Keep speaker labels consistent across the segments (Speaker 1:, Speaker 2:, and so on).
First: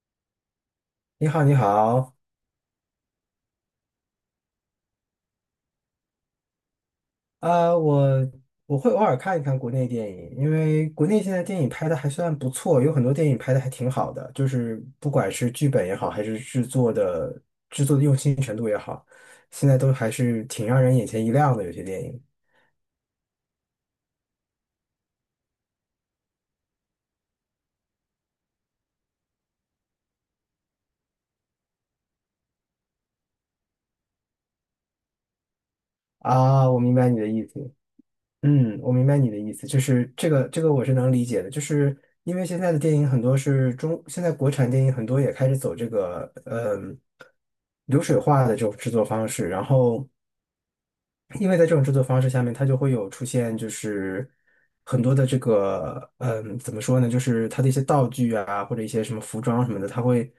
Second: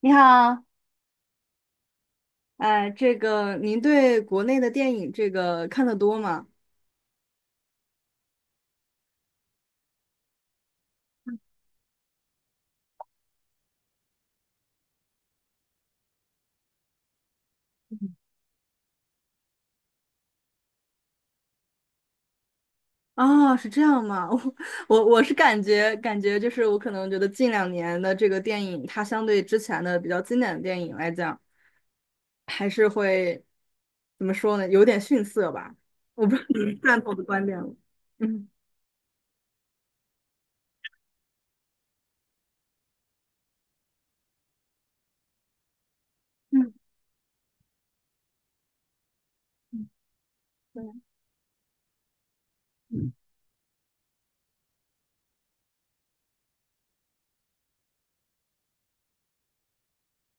Speaker 1: 你好，
Speaker 2: 你好，你好。
Speaker 1: 哎，这个您对国内的电影这个看得多吗？
Speaker 2: 呃，我我会偶尔看一看国内电影，因为国内现在电影拍的还算不错，有很多电影拍的还挺好的，就是不管是剧本也好，还是制作的用心程度也好，现在都还是挺让人眼前一亮的。有些电影。
Speaker 1: 啊，是这样吗？我是感觉就是我可能觉得近两年的这个电影，它相对之前的比较经典的电影来讲，还是会怎么说呢？有点逊色吧。我不知道
Speaker 2: 啊，
Speaker 1: 你
Speaker 2: 我明
Speaker 1: 赞
Speaker 2: 白
Speaker 1: 同我
Speaker 2: 你
Speaker 1: 的
Speaker 2: 的
Speaker 1: 观
Speaker 2: 意
Speaker 1: 点
Speaker 2: 思。
Speaker 1: 了。嗯
Speaker 2: 嗯，我明白你的意思，就是这个我是能理解的，就是因为现在的电影很多是中，现在国产电影很多也开始走这个
Speaker 1: 嗯，
Speaker 2: 流水化的这种制作方式，然后。
Speaker 1: 对，
Speaker 2: 因为在这种制作方式下面，它就会有
Speaker 1: 嗯。
Speaker 2: 出现，就是很多的这个，怎么说呢，就是它的一些道具啊，或者一些什么服装什么的，它会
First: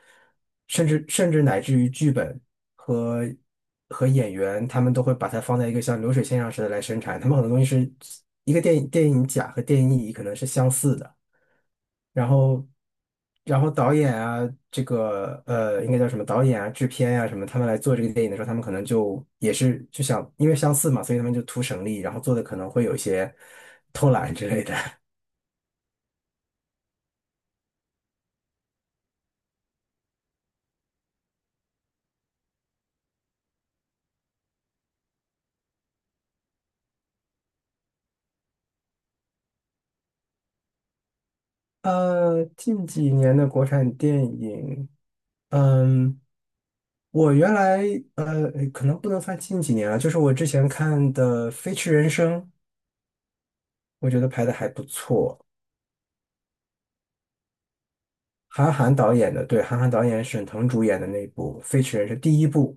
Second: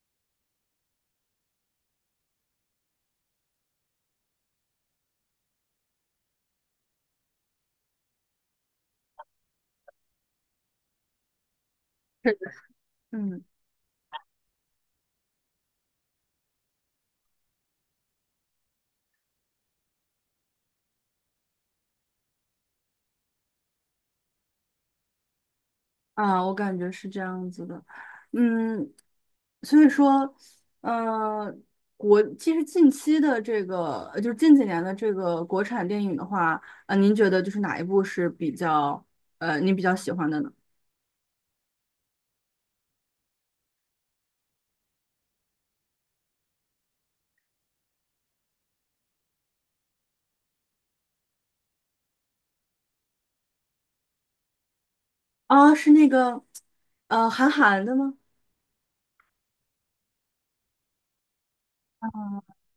Speaker 2: 甚至乃至于剧本和和演员，他们都会把它放在一个像流水线上似的来生产。他们很多东西是一个电影甲和电影乙可能是相似的。然后，然后导演啊，这个应该叫什么导演啊、制片呀什么，他们来做这个电影的时候，他们可能就也是就想，因为相似嘛，所以他们就图省力，然后做的可能会有一些 偷懒之类的。
Speaker 1: 啊，我感觉是这样子的，嗯，所以说，呃，其实近期的这个，就是近几年的这个国产电影的话，您觉得就是哪一部是比较，您比较喜欢的呢？
Speaker 2: 近几年的国产电影。嗯，我原来可能不能算近几年啊，就是我之前看的《飞驰人生》，我觉得拍的还不错。
Speaker 1: 啊，是那个，韩寒的吗？
Speaker 2: 韩寒导演的，对，韩寒导演、沈腾主演的那部《飞驰人生》第一部，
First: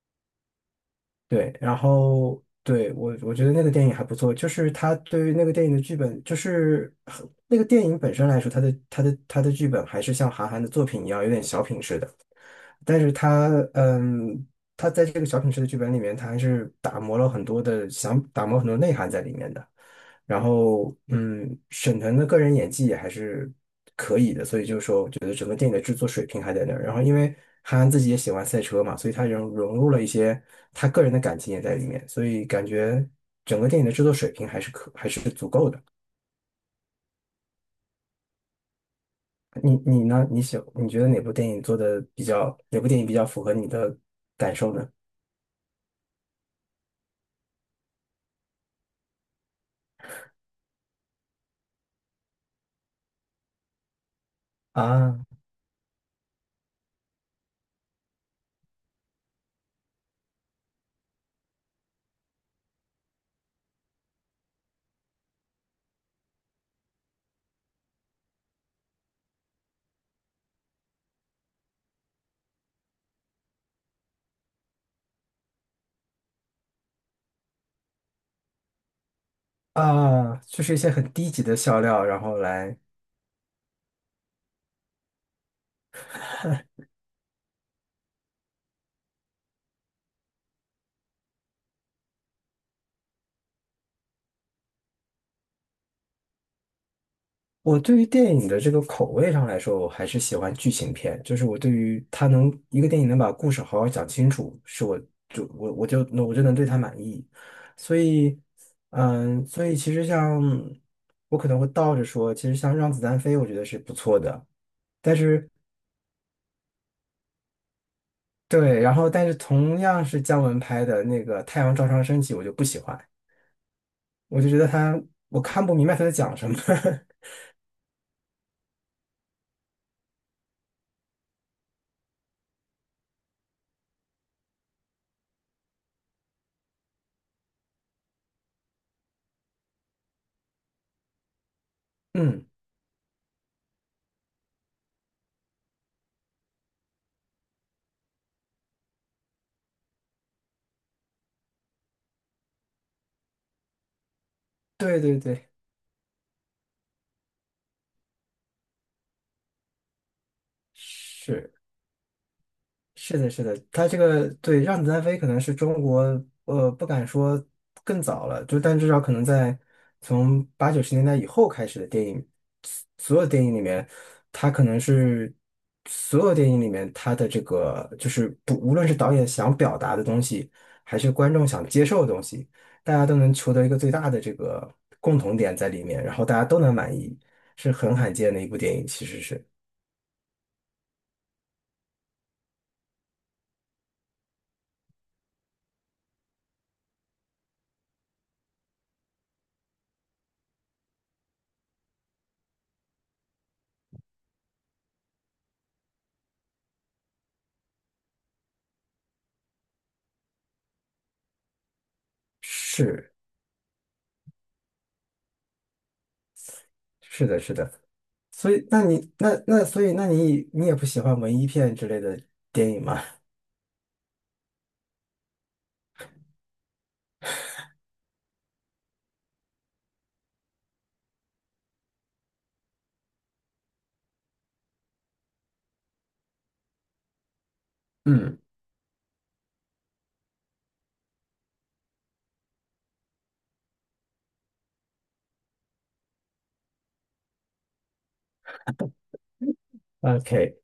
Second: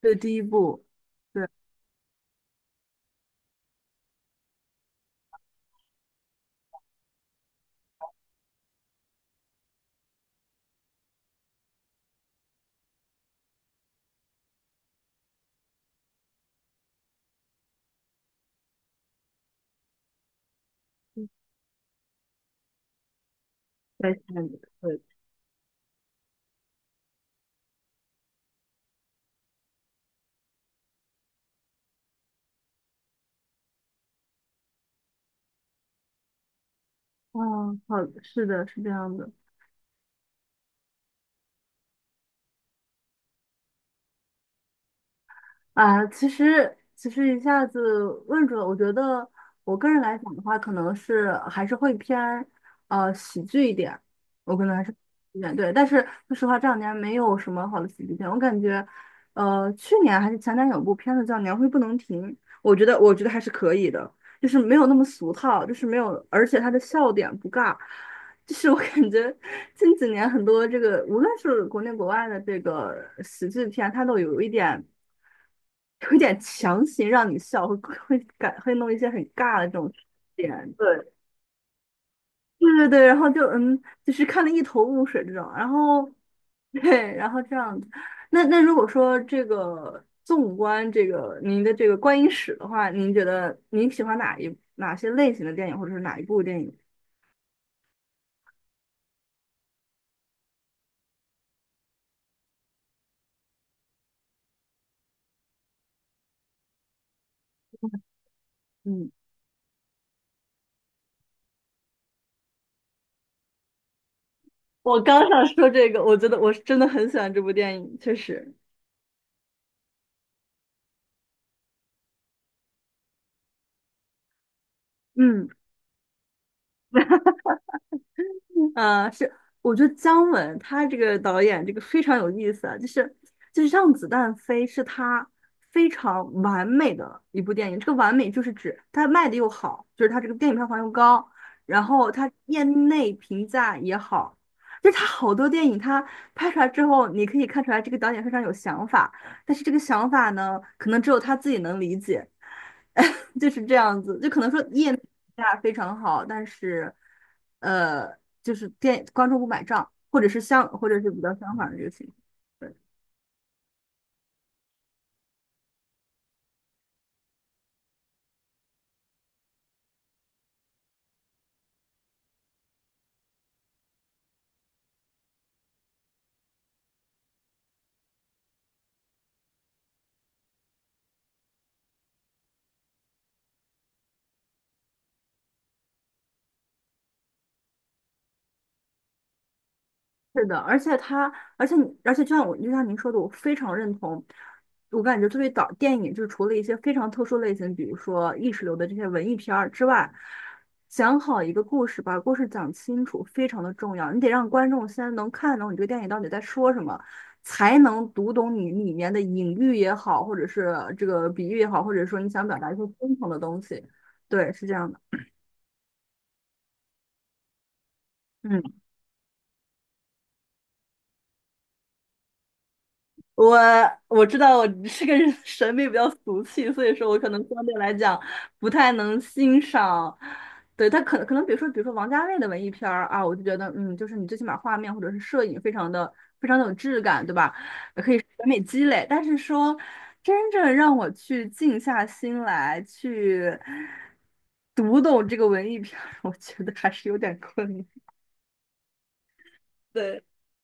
Speaker 1: 对，第一部，对，
Speaker 2: 对，然后对，我觉得那个电影还不错，就是他对于那个电影的剧本，就是很那个电影本身来说，他的剧本还是像韩寒的作品一样，有点小品式的。但是他，嗯，他在这个小品式的剧本里面，他还是打磨了很多的，想打磨很多内涵在里面的。然后，嗯，沈腾的个人演技也还是，
Speaker 1: 在下一
Speaker 2: 也
Speaker 1: 个
Speaker 2: 就是
Speaker 1: 对，
Speaker 2: 说，我觉得整个电影的制作水平还在那儿。然后因为韩寒自己也喜欢赛车嘛，所以他融入了一些他个人的感情也在里面，所以感觉整个电影的制作水平还是还是足够的。
Speaker 1: 嗯，好，是的，是这样的。
Speaker 2: 你呢？你觉得哪部电影做的比较，哪部电影比较符合你的感受呢？
Speaker 1: 啊，其实一下子问住了，我觉得我个人来讲的话，可能是还是会偏喜剧一点，我可能还是
Speaker 2: 啊
Speaker 1: 一点对，但是说实话这两年没有什么好的喜剧片，我感觉去年还是前年有部片子叫《年会不能停》，我觉得还是可以的，就是没有那么俗套，就是没有，而且它的笑点不尬，就是我感觉近几年很多这个无论是国内国外的这个喜剧片，它都有一点。有点强行让你笑，会弄一些很尬的这种
Speaker 2: 啊，就
Speaker 1: 点，
Speaker 2: 是一些
Speaker 1: 对，
Speaker 2: 很低级的笑料，然后
Speaker 1: 对
Speaker 2: 来。
Speaker 1: 对对，然后就就是看得一头雾水这种，然后对，然后这样子。那那如果说这个纵观这个您的这个观影史的话，您觉得您喜欢哪些类型的电影，或者是哪一部电影？
Speaker 2: 我对于电影的这个口味上来说，我还是喜欢剧情片。就是我对于它，能一个电影能把故事好好讲清楚，是我就我我就那我就能对它满意。所以，
Speaker 1: 嗯，
Speaker 2: 嗯，所以其实像，我可能会倒着说，其实像《让子弹飞》，我觉得是不错的。
Speaker 1: 我
Speaker 2: 但
Speaker 1: 刚想
Speaker 2: 是，
Speaker 1: 说这个，我觉得我是真的很喜欢这部电影，确实。
Speaker 2: 对，然后但是同样是姜文拍的那个《太阳照常升起》，我就不喜欢，我就觉得他，我
Speaker 1: 嗯。
Speaker 2: 看不明白他在讲什么。
Speaker 1: 啊，是，我觉得姜文他这个导演这个非常有意思啊，就是《让子弹飞》是他非常完美的一部电影，这个完美就是指他卖的又好，就是他这个电影票房又高，然后他
Speaker 2: 嗯，
Speaker 1: 业内评价也好，就是他好多电影他拍出来之后，你可以看出来这个导演非常有想法，但是这个想法呢，可能只有他自己能理解。就是这样子，就可能说业内
Speaker 2: 对
Speaker 1: 评
Speaker 2: 对对，
Speaker 1: 价非常好，但是，呃，就是店观众不买账，或者是比较
Speaker 2: 是。
Speaker 1: 相反的这个
Speaker 2: 是的，是的，他这个，对"让子弹飞"可能是中国，不敢说更早了，就但至少可能在从八九十年代以后开始的电影，所有电影里面，它可能是所有电影里面它的这个就是不，无论是导演想表达的东西，还是观众想接受的东西，大家都能求得一个最大的这个共同点在里面，然后大家都能满意，是很罕见的一部电影，其实是，
Speaker 1: 是的，而且他，而且你而且就像我，就像您说的，我非常认同。我感觉作为导电影就是除了一些非常特殊类型，比如说意识流的这些文艺片儿之外，讲好一个故事，把故事讲清楚非常的重要。你得让观众先能看懂你这个电影到底在说什么，才能读懂你里面的隐喻也好，或者是这个比喻也好，或者说你想表达一些
Speaker 2: 是
Speaker 1: 深层的东西。对，是这样的。
Speaker 2: 是的，是的。所以，
Speaker 1: 嗯。
Speaker 2: 那你所以，那你也不喜欢文艺片之类的电影吗？
Speaker 1: 我我知道我这个人 审美比较俗气，所以说我可能相对来讲不太能欣赏。对，他可能比如说王家卫的文艺片儿啊，我就觉得嗯，就是你最起码画面或者是摄影非常的有质感，对吧？可以审
Speaker 2: 嗯
Speaker 1: 美积累。但是说真正让我去静下心来去读懂这个文艺片儿，我觉得还是有点困难。对。
Speaker 2: ，OK,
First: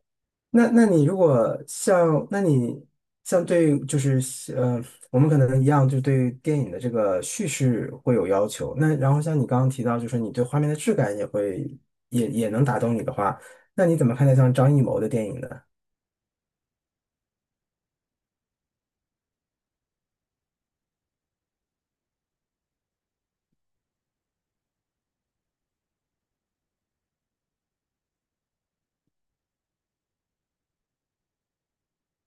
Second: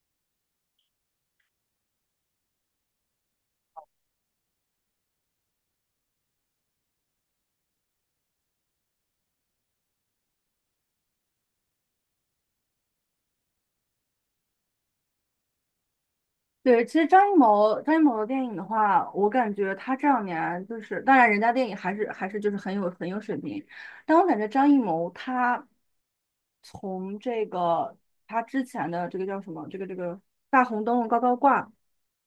Speaker 2: 那你如果像，那你，像对，就是，呃，我们可能一样，就对电影的这个叙事会有要求。那然后像你刚刚提到，就是你对画面的质感也会，也能打动你的话，那你怎么看待像张艺谋的电影呢？
Speaker 1: 对，其实张艺谋的电影的话，我感觉他这两年就是，当然人家电影还是就是很有水平，但我感觉张艺谋他从这个他之前的这个叫什么，这个大红灯笼高高挂，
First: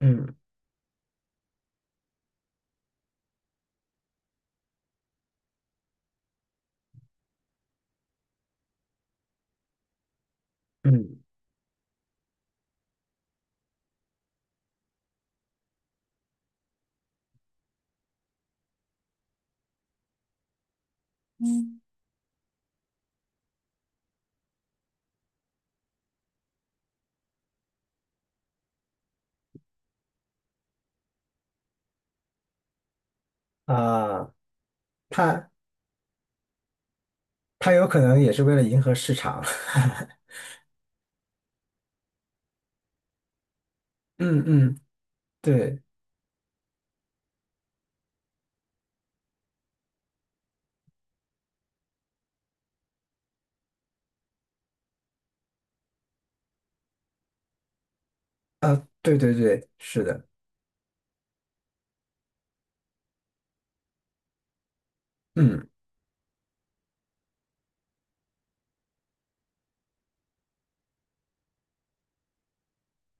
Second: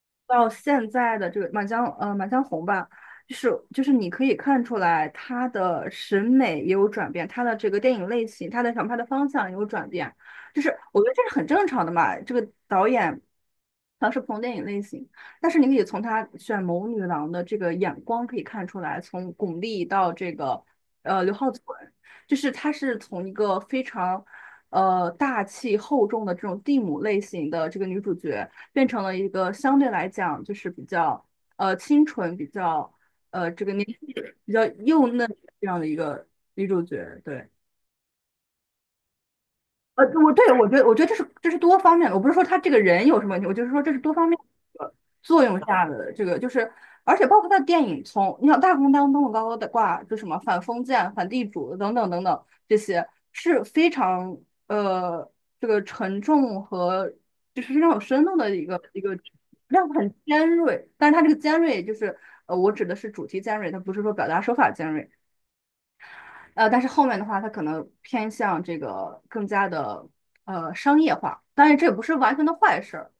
Speaker 2: 嗯
Speaker 1: 到现在的这个满江红吧，就是你可以看出来他的审美也有转变，他的这个电影类型，他的想拍的方向也有转变。就是我觉得
Speaker 2: 嗯，
Speaker 1: 这是很正常的嘛。这个导演他是不同电影类型，但是你可以从他选谋女郎的这个眼光可以看出来，从巩俐到这个刘浩存，就是他是从一个非常大气厚重的这种地母类型的这个女主角，变成了一个相对来讲就是比较清纯、比较这个年纪
Speaker 2: 啊、
Speaker 1: 比较幼嫩
Speaker 2: 他
Speaker 1: 这样的一个女主角，对。
Speaker 2: 他有可能也是为了迎合市场。
Speaker 1: 我觉得这是多方面的，我不是说他这个人有什么问题，我就是说这是多 方面
Speaker 2: 嗯嗯，
Speaker 1: 的作用
Speaker 2: 对。
Speaker 1: 下的这个，就是而且包括他的电影从，你想大红灯笼高高的挂，就什么反封建、反地主等等等等这些是非常呃这个沉重和就是非常有深度的一个
Speaker 2: 啊，
Speaker 1: 一个
Speaker 2: 对对对，
Speaker 1: 量
Speaker 2: 是
Speaker 1: 很
Speaker 2: 的。
Speaker 1: 尖锐，但是他这个尖锐就是我指的是主题尖锐，它不是说表达手法尖锐。
Speaker 2: 嗯，
Speaker 1: 但是后面的话，它可能偏向这个更加的商业化，当然这也不是完全的坏事儿，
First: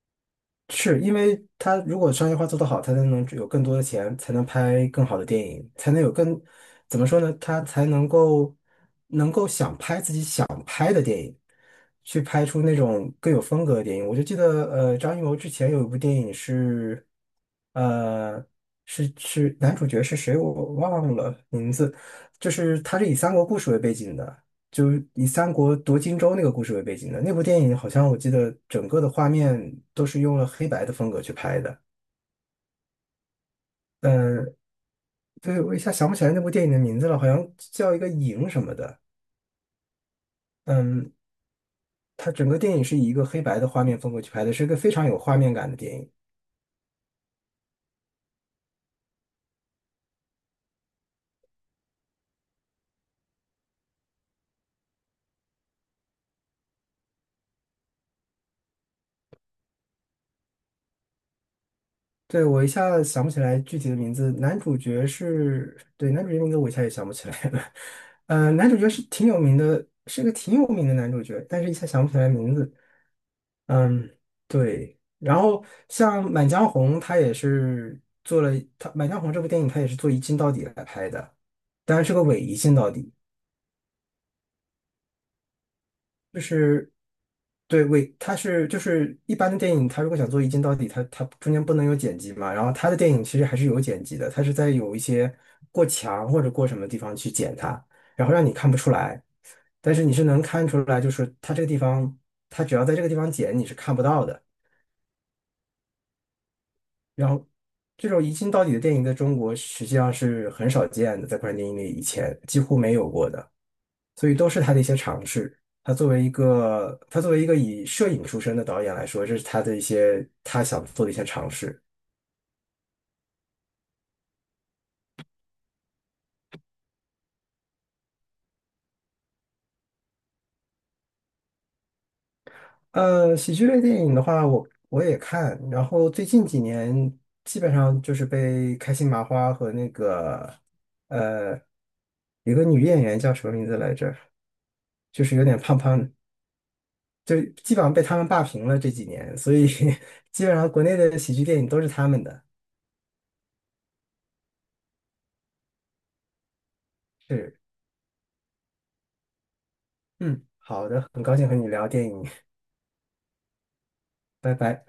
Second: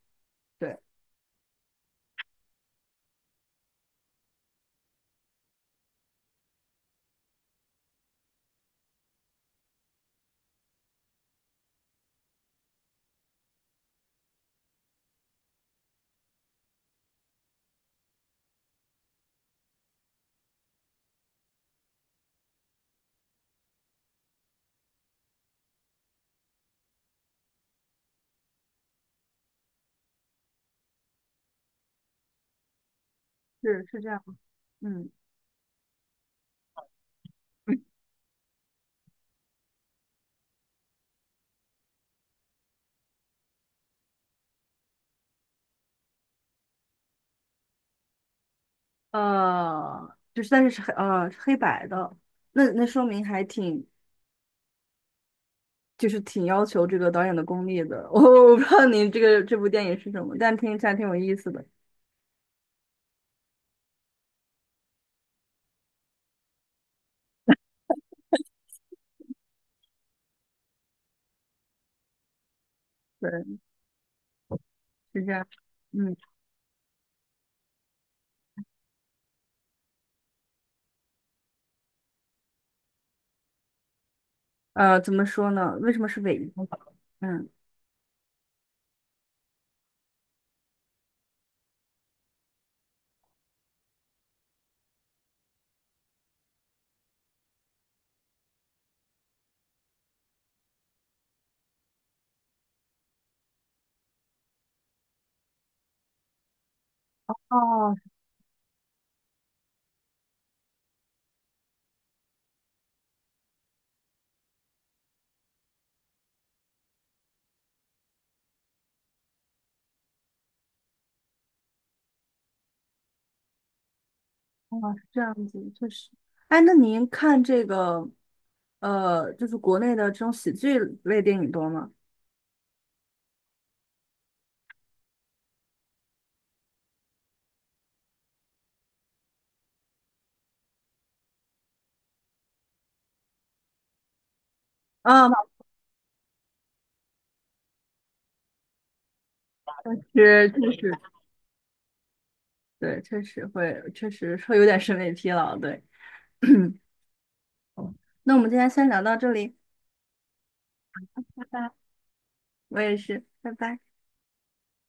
Speaker 1: 对，
Speaker 2: 是因为他如果商业化做得好，他才能有更多的钱，才能拍更好的电影，才能有更，怎么说呢？他才能够去拍出那种更有风格的电影。我就记得，张艺谋之前有一部电影是，呃，是男主角是谁我忘了名字，就是他是以三国故事为背景的，就是以三国夺荆州那个故事为背景的。那部电影好像我记得整个的画面都是用了黑白的风格去拍的。
Speaker 1: 是是这样，
Speaker 2: 嗯，
Speaker 1: 嗯
Speaker 2: 对，我一下想不起来那部电影的名字了，好像叫一个 影什么的。嗯，它整个电影是以一个黑白的画面风格去拍的，是一个非常有画面感的电影。
Speaker 1: 就是但是是黑呃是黑白的，那说明就是挺要求这个导演的功力的，我不知道你这个这部电影是什么，但听起来挺有意思的，
Speaker 2: 对，我一下想不起来具体的名字，男主角是，对，男主角名字我一下也想不起来了。男主角是挺有名的，是个挺有名的男主角，但是一下想不起来名字。
Speaker 1: 对，
Speaker 2: 嗯，对。
Speaker 1: 是这
Speaker 2: 然
Speaker 1: 样，
Speaker 2: 后
Speaker 1: 嗯，
Speaker 2: 像《满江红》，他也是做了，他《满江红》这部电影，他也是做一镜到底来拍的，当然是个伪一镜到底。
Speaker 1: 怎么说呢？为什么是伪
Speaker 2: 就
Speaker 1: 一？
Speaker 2: 是，
Speaker 1: 嗯，
Speaker 2: 对尾，为它是，就是一般的电影，它如果想做一镜到底，它中间不能有剪辑嘛。然后它的电影其实还是有剪辑的，它是在有一些过墙或者过什么地方去剪它，然后让你看不出来，但是你是能看出来，就是它这个地方，它只要在这个地方剪，你是看不到的。然后
Speaker 1: 哦，
Speaker 2: 这种一镜到底的电影在中国实际上是很少见的，在国产电影里以前几乎没有过的。所以都是他的一些尝试。他作为一个以摄影出身的导演来说，这是他的一些他想做的一些尝试。
Speaker 1: 哦，是这样子，确实。哎，那您看这个，就是国内的这种喜剧类电影多吗？
Speaker 2: 喜剧类电影的话，我也看，然后最近几年基本上就是被开心麻花和那个，呃有个女演员叫什么名字来着，就
Speaker 1: 啊，
Speaker 2: 是有
Speaker 1: 老
Speaker 2: 点胖胖的，就基本上被他们霸屏了这几年，所以 基
Speaker 1: 师，
Speaker 2: 本上
Speaker 1: 确
Speaker 2: 国
Speaker 1: 实，
Speaker 2: 内的喜剧电影都是他们的。
Speaker 1: 对，确实会，确实会有点审美疲劳，对。
Speaker 2: 是。
Speaker 1: 那我们今天先聊到这里，
Speaker 2: 嗯，好的，很高
Speaker 1: 拜
Speaker 2: 兴和你
Speaker 1: 拜。
Speaker 2: 聊电影。
Speaker 1: 我也是，拜拜。
Speaker 2: 拜拜。